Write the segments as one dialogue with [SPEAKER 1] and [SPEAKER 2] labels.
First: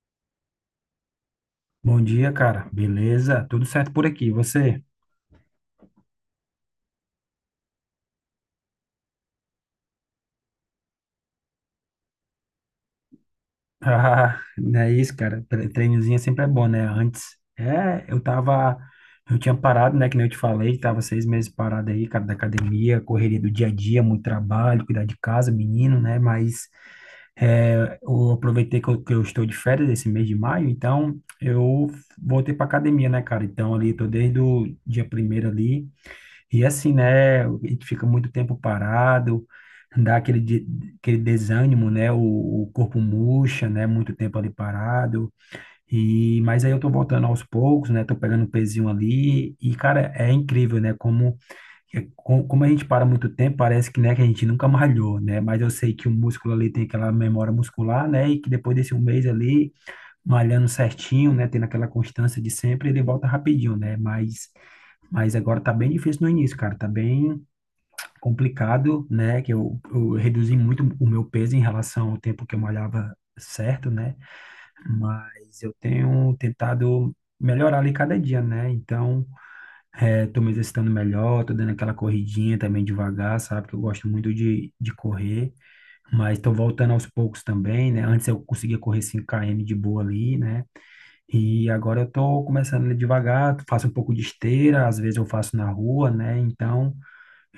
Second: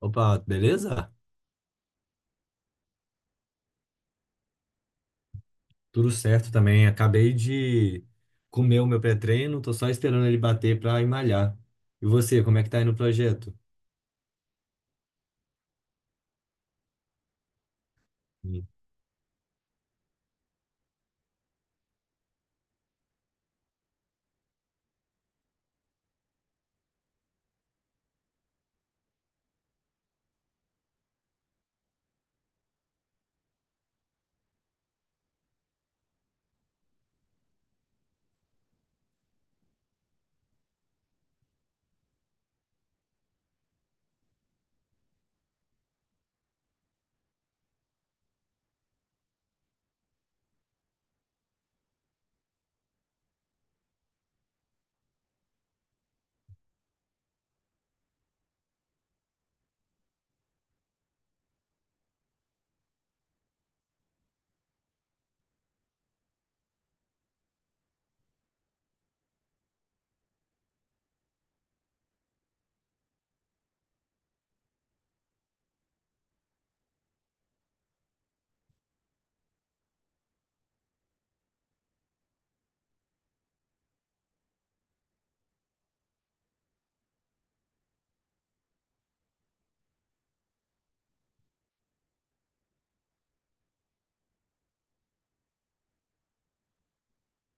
[SPEAKER 1] Opa, beleza?
[SPEAKER 2] Bom dia, cara. Beleza? Tudo certo por aqui. E você?
[SPEAKER 1] Tudo certo também. Acabei de comer o meu pré-treino, tô só esperando ele bater pra ir malhar. E você, como é que tá aí no projeto?
[SPEAKER 2] Ah, não é isso, cara. Treinozinho sempre é bom, né? Antes, é, eu
[SPEAKER 1] Hum.
[SPEAKER 2] tava, eu tinha parado, né? Que nem eu te falei, tava 6 meses parado aí, cara, da academia, correria do dia a dia, muito trabalho, cuidar de casa, menino, né? Mas eu aproveitei que eu, estou de férias esse mês de maio, então eu voltei pra academia, né, cara? Então ali, tô desde o dia primeiro ali. E assim, né? A gente fica muito tempo parado, dá aquele desânimo, né? O corpo murcha, né? Muito tempo ali parado. E, mas aí eu tô voltando aos poucos, né? Tô pegando um pezinho ali. E, cara, é incrível, né? É- como a gente para muito tempo, parece que, né, que a gente nunca malhou, né? Mas eu sei que o músculo ali tem aquela memória muscular, né? E que depois desse um mês ali, malhando certinho, né? Tendo aquela constância de sempre, ele volta rapidinho, né? Mas agora tá bem difícil no início, cara. Tá bem complicado, né? Que eu reduzi muito o meu peso em relação ao tempo que eu malhava certo, né? Mas eu tenho tentado melhorar ali cada dia, né? Então, tô me exercitando melhor, tô dando aquela corridinha também devagar, sabe? Que eu gosto muito de correr, mas tô voltando aos poucos também, né? Antes eu conseguia correr 5 km de boa ali, né? E agora eu tô começando ali devagar, faço um pouco de esteira, às vezes eu faço na rua, né? Então,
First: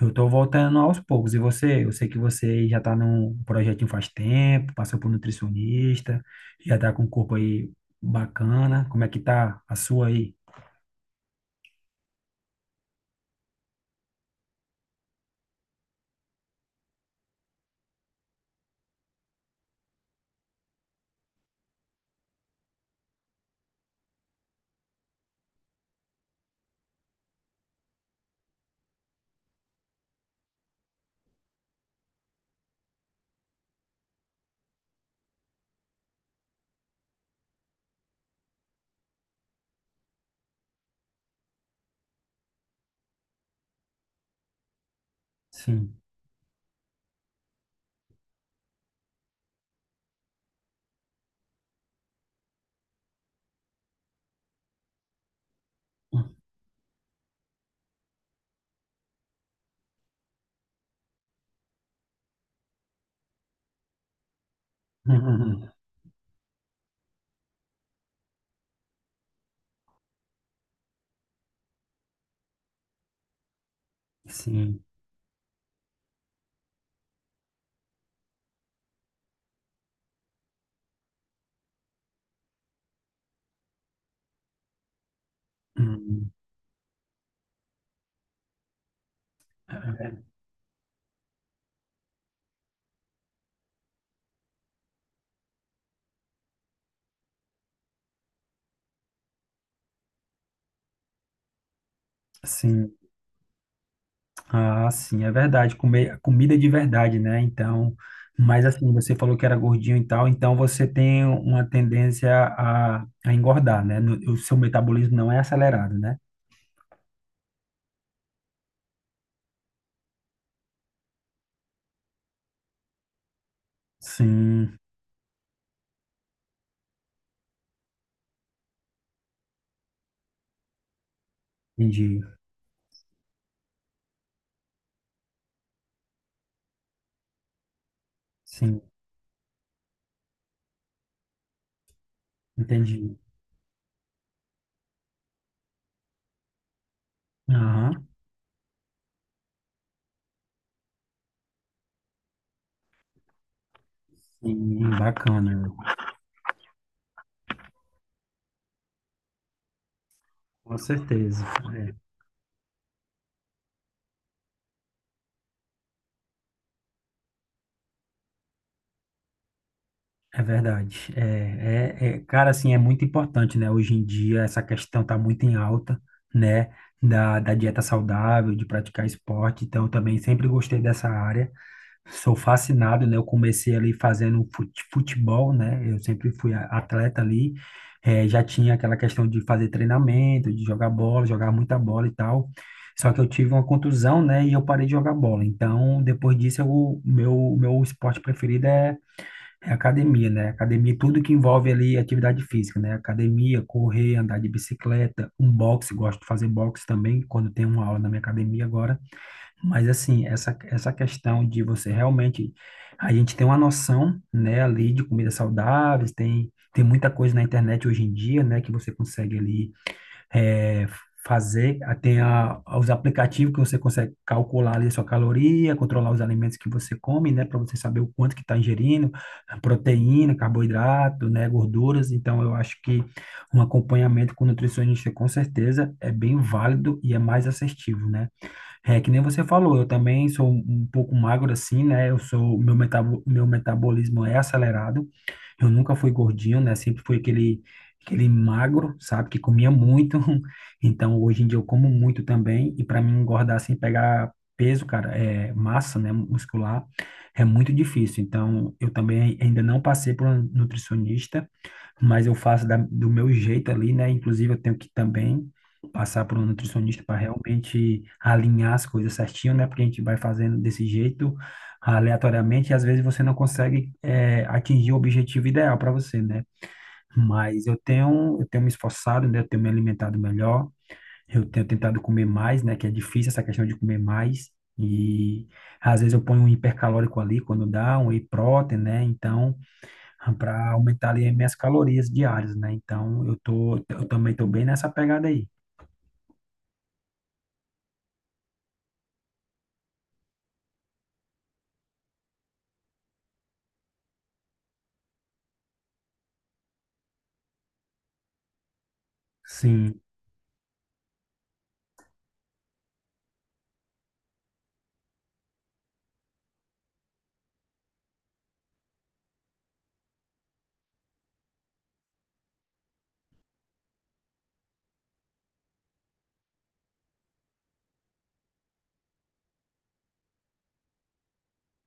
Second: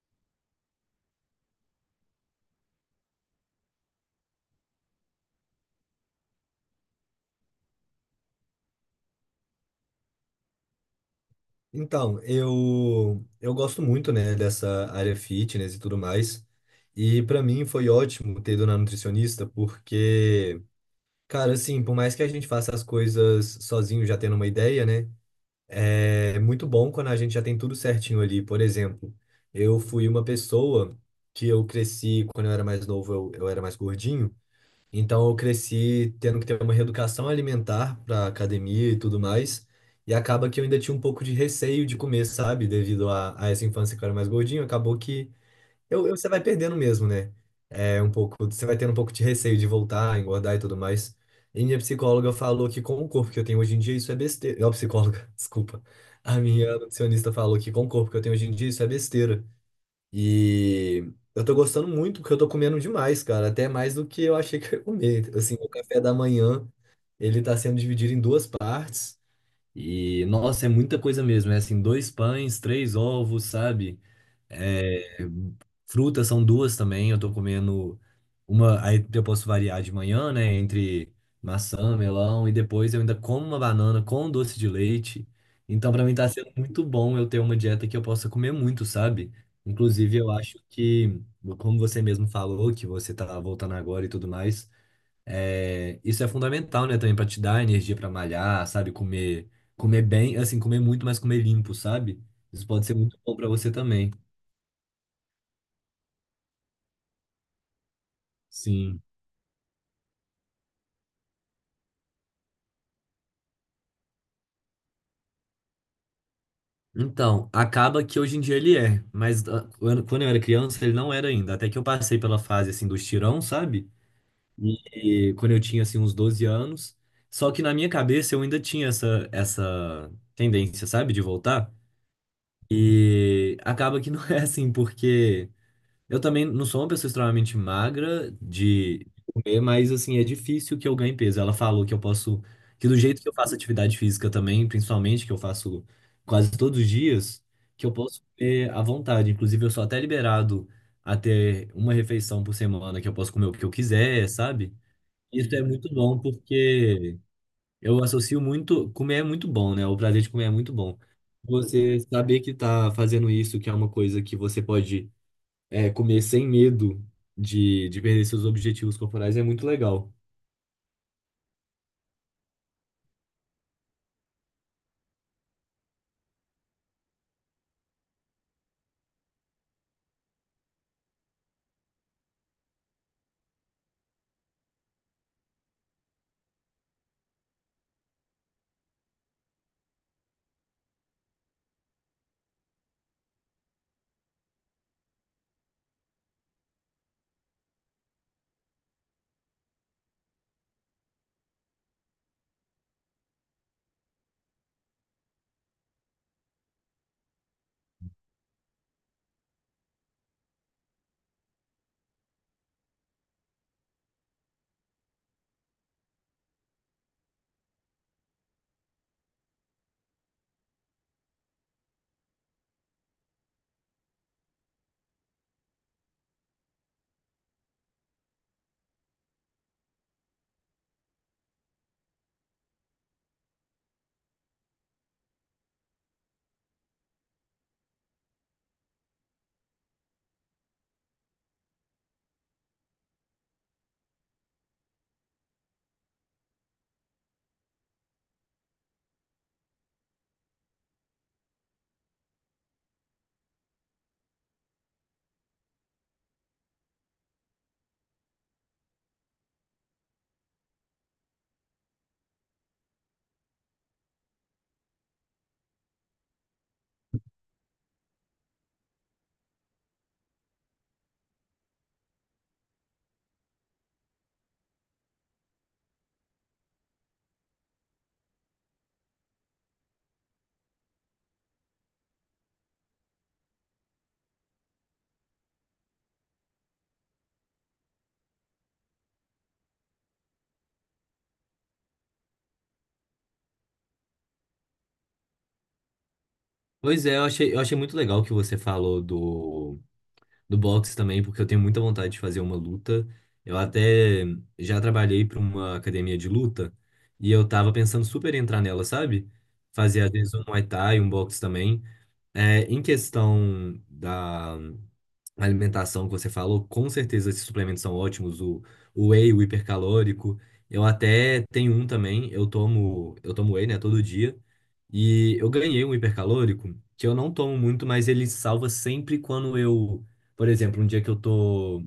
[SPEAKER 2] eu tô voltando aos poucos. E você? Eu sei que você já tá num projetinho faz tempo, passou por nutricionista, já tá com um corpo aí bacana. Como é que tá a sua aí?
[SPEAKER 1] Então, eu gosto muito, né, dessa área fitness e tudo mais. E pra mim foi ótimo ter ido na nutricionista, porque, cara, assim, por mais que a gente faça as coisas sozinho já tendo uma ideia, né? É muito bom quando a gente já tem tudo certinho ali. Por exemplo, eu fui uma pessoa que eu cresci, quando eu era mais novo, eu era mais gordinho. Então, eu cresci tendo que ter uma reeducação alimentar para academia e tudo mais. E acaba que eu ainda tinha um pouco de receio de comer, sabe? Devido a essa infância que eu era mais gordinho, acabou que
[SPEAKER 2] Sim.
[SPEAKER 1] você vai perdendo mesmo, né? É um pouco, você vai tendo um pouco de receio de voltar, engordar e tudo mais. E minha psicóloga falou que com o corpo que eu tenho hoje em dia, isso é besteira. Não, psicóloga, desculpa. A minha nutricionista falou que com o corpo que eu tenho hoje em dia, isso é besteira. E eu tô gostando muito, porque eu tô comendo demais, cara. Até mais do que eu achei que eu ia comer. Assim,
[SPEAKER 2] Uhum.
[SPEAKER 1] o café da manhã, ele tá sendo dividido em duas partes. E, nossa, é muita coisa mesmo. É assim, dois pães, três ovos, sabe?
[SPEAKER 2] Sim.
[SPEAKER 1] É, frutas são duas também. Eu tô comendo uma. Aí eu posso variar de manhã, né? Entre maçã, melão, e depois eu ainda como uma banana com doce de leite. Então, pra mim, tá
[SPEAKER 2] Hum.
[SPEAKER 1] sendo muito bom eu ter uma dieta que eu possa comer muito, sabe? Inclusive, eu acho que, como você mesmo falou, que você tá voltando agora e tudo mais, é, isso é fundamental, né? Também pra te dar energia pra malhar, sabe? Comer, comer bem, assim, comer muito, mas comer limpo, sabe? Isso pode ser
[SPEAKER 2] Sim,
[SPEAKER 1] muito bom pra você também.
[SPEAKER 2] ah, sim, é verdade. Comer comida de verdade, né? Então, mas assim,
[SPEAKER 1] Sim.
[SPEAKER 2] você falou que era gordinho e tal, então você tem uma tendência a engordar, né? O seu metabolismo não é acelerado, né?
[SPEAKER 1] Então, acaba que hoje em dia ele é, mas ah, quando eu era criança ele não era ainda, até que eu passei pela fase assim dos tirão, sabe?
[SPEAKER 2] Sim,
[SPEAKER 1] E quando eu tinha assim uns 12 anos, só que na minha cabeça eu ainda tinha essa tendência, sabe, de voltar.
[SPEAKER 2] entendi.
[SPEAKER 1] E acaba que não é assim, porque eu também não sou uma pessoa extremamente magra
[SPEAKER 2] Sim.
[SPEAKER 1] de comer, mas assim, é difícil que eu ganhe peso. Ela falou que eu posso, que do
[SPEAKER 2] Entendi.
[SPEAKER 1] jeito que eu faço atividade física também, principalmente que eu faço quase todos os dias, que eu
[SPEAKER 2] Aham.
[SPEAKER 1] posso comer à vontade. Inclusive, eu sou até liberado a ter uma refeição por semana que eu posso comer o que eu quiser, sabe?
[SPEAKER 2] Sim, bacana.
[SPEAKER 1] Isso é muito bom porque eu associo muito, comer é muito bom, né? O prazer de comer é muito
[SPEAKER 2] Com
[SPEAKER 1] bom.
[SPEAKER 2] certeza.
[SPEAKER 1] Você saber que tá fazendo isso, que é uma coisa que você pode é, comer sem medo de perder seus objetivos corporais é muito legal.
[SPEAKER 2] É verdade. Cara, assim, é muito importante, né, hoje em dia essa questão tá muito em alta, né, da dieta saudável, de praticar esporte, então eu também sempre gostei dessa área. Sou fascinado, né? Eu comecei ali fazendo futebol, né? Eu sempre fui atleta ali. Já tinha aquela questão de fazer treinamento, de jogar bola, jogar muita bola e tal. Só que eu tive uma contusão, né? E eu parei de jogar bola. Então, depois disso, meu esporte preferido é, é, academia, né? Academia, tudo que envolve ali atividade física, né? Academia, correr, andar de bicicleta, um boxe. Gosto de fazer boxe também, quando tem uma aula na minha academia agora. Mas assim, essa questão de você realmente, a gente tem uma noção, né, ali de comidas saudáveis, tem muita coisa na internet hoje em dia, né, que você consegue ali eh, fazer. Ah, tem os aplicativos que você consegue calcular ali a sua caloria, controlar os alimentos que você come, né, para você saber o quanto que está ingerindo, proteína, carboidrato, né, gorduras. Então eu acho que um acompanhamento com nutricionista com certeza é bem válido e é mais assertivo, né, é, que nem você falou, eu também sou um pouco magro assim, né? Eu sou, meu metabolismo é acelerado. Eu nunca fui gordinho, né? Sempre fui aquele magro, sabe, que comia muito. Então, hoje em dia eu como muito também e para mim engordar sem pegar peso, cara, é massa, né, muscular, é muito difícil. Então, eu também ainda não passei por um nutricionista, mas eu faço do meu jeito ali, né? Inclusive, eu tenho que também passar por um nutricionista para realmente alinhar as coisas certinho, né? Porque a gente vai fazendo desse jeito aleatoriamente e às vezes você não consegue atingir o objetivo ideal para você, né? Mas eu tenho me esforçado, né? Eu tenho me alimentado melhor, eu tenho tentado comer mais, né? Que é difícil essa questão de comer mais. E às vezes eu ponho um hipercalórico ali quando dá, um whey protein, né? Então, para aumentar ali as minhas calorias diárias, né? Então eu tô, eu também tô bem nessa pegada aí.
[SPEAKER 1] Pois é, eu achei muito legal que você falou do, do boxe também, porque eu tenho muita vontade de fazer uma luta. Eu até já trabalhei para uma academia de luta e eu tava pensando super em entrar nela, sabe?
[SPEAKER 2] Sim,
[SPEAKER 1] Fazer às vezes um Muay Thai, um boxe também. É, em questão da, a alimentação que você falou, com certeza esses suplementos são ótimos, o whey, o hipercalórico. Eu até tenho um também, eu tomo whey, né, todo dia. E eu ganhei um hipercalórico que eu não tomo muito, mas ele salva sempre quando eu, por exemplo, um dia que eu tô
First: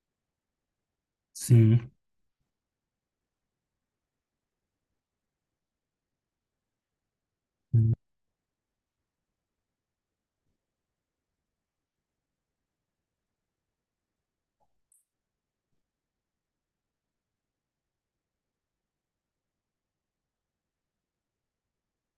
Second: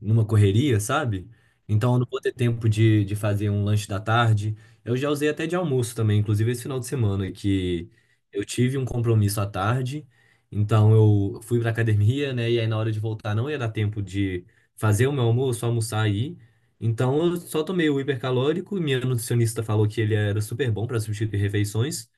[SPEAKER 1] numa correria, sabe?
[SPEAKER 2] sim,
[SPEAKER 1] Então eu não vou ter tempo de fazer um lanche da tarde. Eu já usei até de almoço também, inclusive esse final de semana que
[SPEAKER 2] sim,
[SPEAKER 1] eu tive um compromisso à tarde. Então eu fui pra academia, né? E aí na hora de voltar não ia dar tempo de fazer o meu almoço, almoçar aí. Então eu só tomei o hipercalórico. Minha nutricionista falou que ele era super bom para substituir refeições.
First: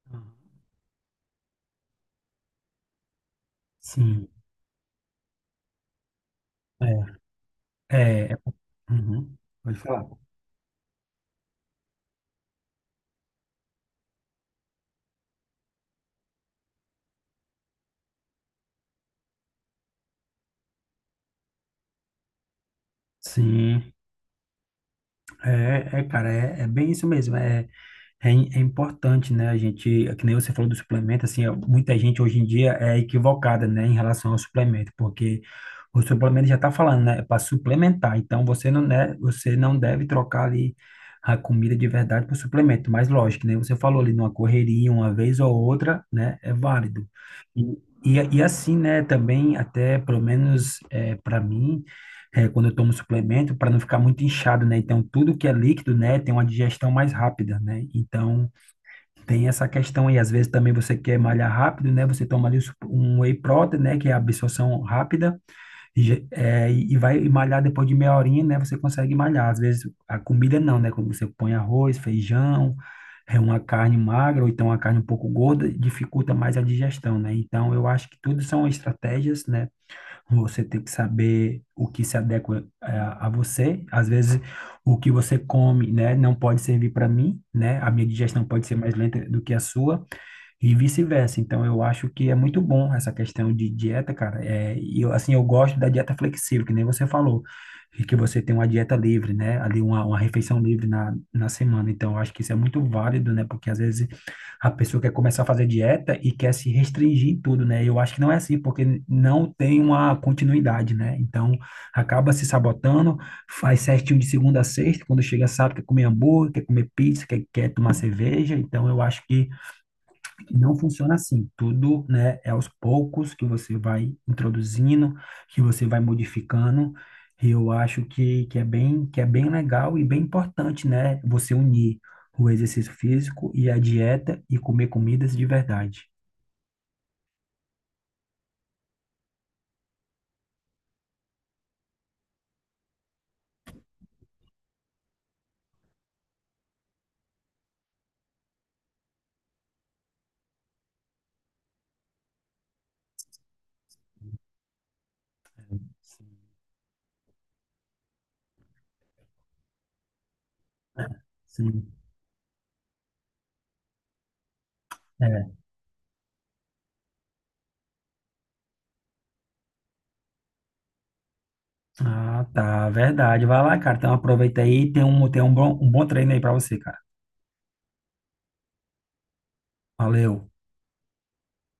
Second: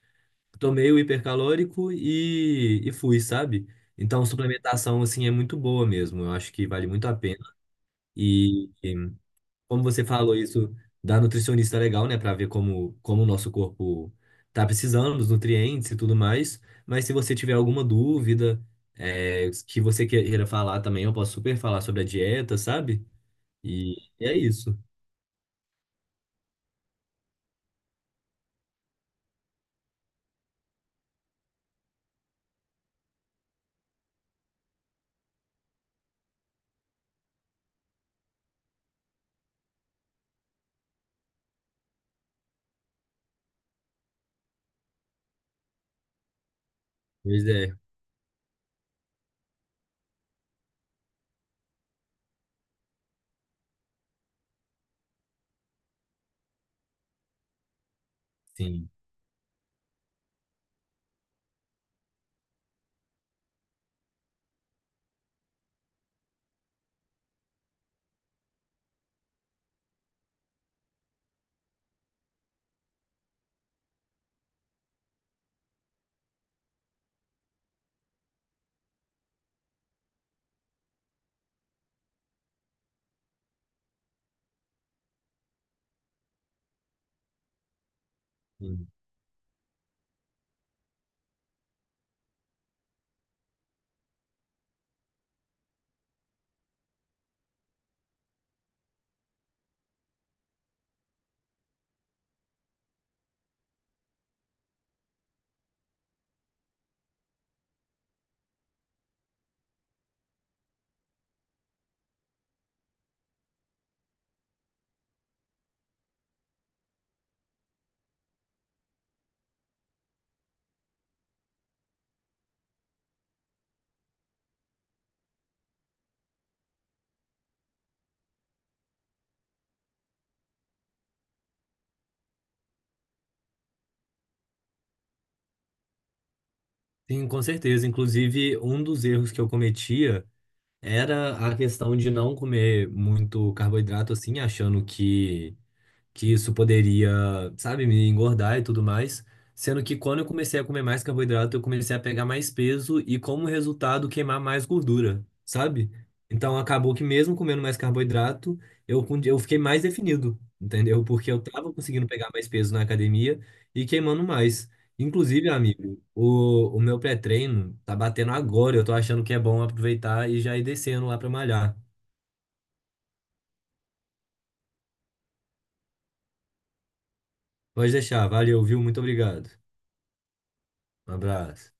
[SPEAKER 1] Tomei o hipercalórico e fui, sabe? Então,
[SPEAKER 2] sim.
[SPEAKER 1] suplementação, assim, é muito boa mesmo. Eu acho que vale muito a pena.
[SPEAKER 2] É, é, é-
[SPEAKER 1] E
[SPEAKER 2] uhum, pode
[SPEAKER 1] como
[SPEAKER 2] falar.
[SPEAKER 1] você falou isso da nutricionista é legal, né, para ver como o nosso corpo tá precisando dos nutrientes e tudo mais. Mas se você tiver alguma dúvida é, que você queira falar também, eu posso super falar sobre a dieta, sabe?
[SPEAKER 2] Sim,
[SPEAKER 1] E é isso.
[SPEAKER 2] cara, é bem isso mesmo. É é importante, né? A gente, é que nem você falou do suplemento, assim, ó, muita gente hoje em dia é equivocada, né, em relação ao suplemento, porque o suplemento já está falando, né, para suplementar. Então você não, né, você não deve trocar ali a comida de verdade por suplemento. Mas lógico, né? Você falou ali numa correria, uma vez ou outra, né, é válido.
[SPEAKER 1] Pois
[SPEAKER 2] E,
[SPEAKER 1] é,
[SPEAKER 2] e assim, né, também até pelo menos para mim quando eu tomo suplemento, para não ficar muito inchado, né? Então, tudo que é líquido, né, tem uma digestão mais rápida, né? Então,
[SPEAKER 1] sim.
[SPEAKER 2] tem essa questão aí. Às vezes também você quer malhar rápido, né? Você toma ali um whey protein, né, que é a absorção rápida, e, e vai malhar depois de meia horinha, né? Você consegue malhar. Às vezes a comida não, né? Quando você põe arroz, feijão, é uma carne magra ou então uma carne um pouco gorda, dificulta mais a digestão, né? Então, eu acho que tudo são estratégias, né? Você tem que saber o que se adequa a, você. Às vezes, o que você come, né, não pode servir para mim, né? A minha digestão pode ser
[SPEAKER 1] Sim,
[SPEAKER 2] mais lenta do que a sua e vice-versa. Então, eu acho que é muito bom essa questão de dieta, cara. É, e eu, assim, eu gosto da dieta flexível, que nem você falou, e que você tem uma dieta livre, né? Ali, uma refeição livre na semana. Então, eu acho que isso é muito válido, né? Porque às vezes a pessoa quer começar a fazer dieta e quer se restringir em tudo, né? Eu acho que não é assim, porque não tem uma continuidade, né? Então, acaba se sabotando, faz certinho de segunda a sexta, quando chega sábado quer comer hambúrguer, quer comer pizza, quer tomar cerveja. Então, eu acho que não funciona assim. Tudo, né, é aos poucos que você vai introduzindo, que você vai modificando. E eu acho que é bem, que é bem legal e bem importante, né, você unir o exercício físico e a dieta e comer comidas de verdade.
[SPEAKER 1] sim, com certeza. Inclusive, um dos erros que eu cometia era a questão de não comer muito carboidrato, assim, achando que isso poderia, sabe, me engordar e tudo mais. Sendo que quando eu comecei a comer mais carboidrato, eu comecei a pegar mais peso e, como resultado, queimar mais gordura, sabe? Então acabou que mesmo comendo mais carboidrato, eu fiquei mais definido, entendeu? Porque eu tava
[SPEAKER 2] Sim.
[SPEAKER 1] conseguindo pegar mais peso na academia e queimando mais. Inclusive,
[SPEAKER 2] É.
[SPEAKER 1] amigo, o meu pré-treino tá batendo agora. Eu tô achando que é bom aproveitar e já ir descendo lá pra malhar.
[SPEAKER 2] Ah, tá, verdade. Vai lá, cara. Então aproveita aí, um bom treino aí pra você, cara.
[SPEAKER 1] Pode deixar, valeu, viu? Muito obrigado.
[SPEAKER 2] Valeu.
[SPEAKER 1] Um abraço.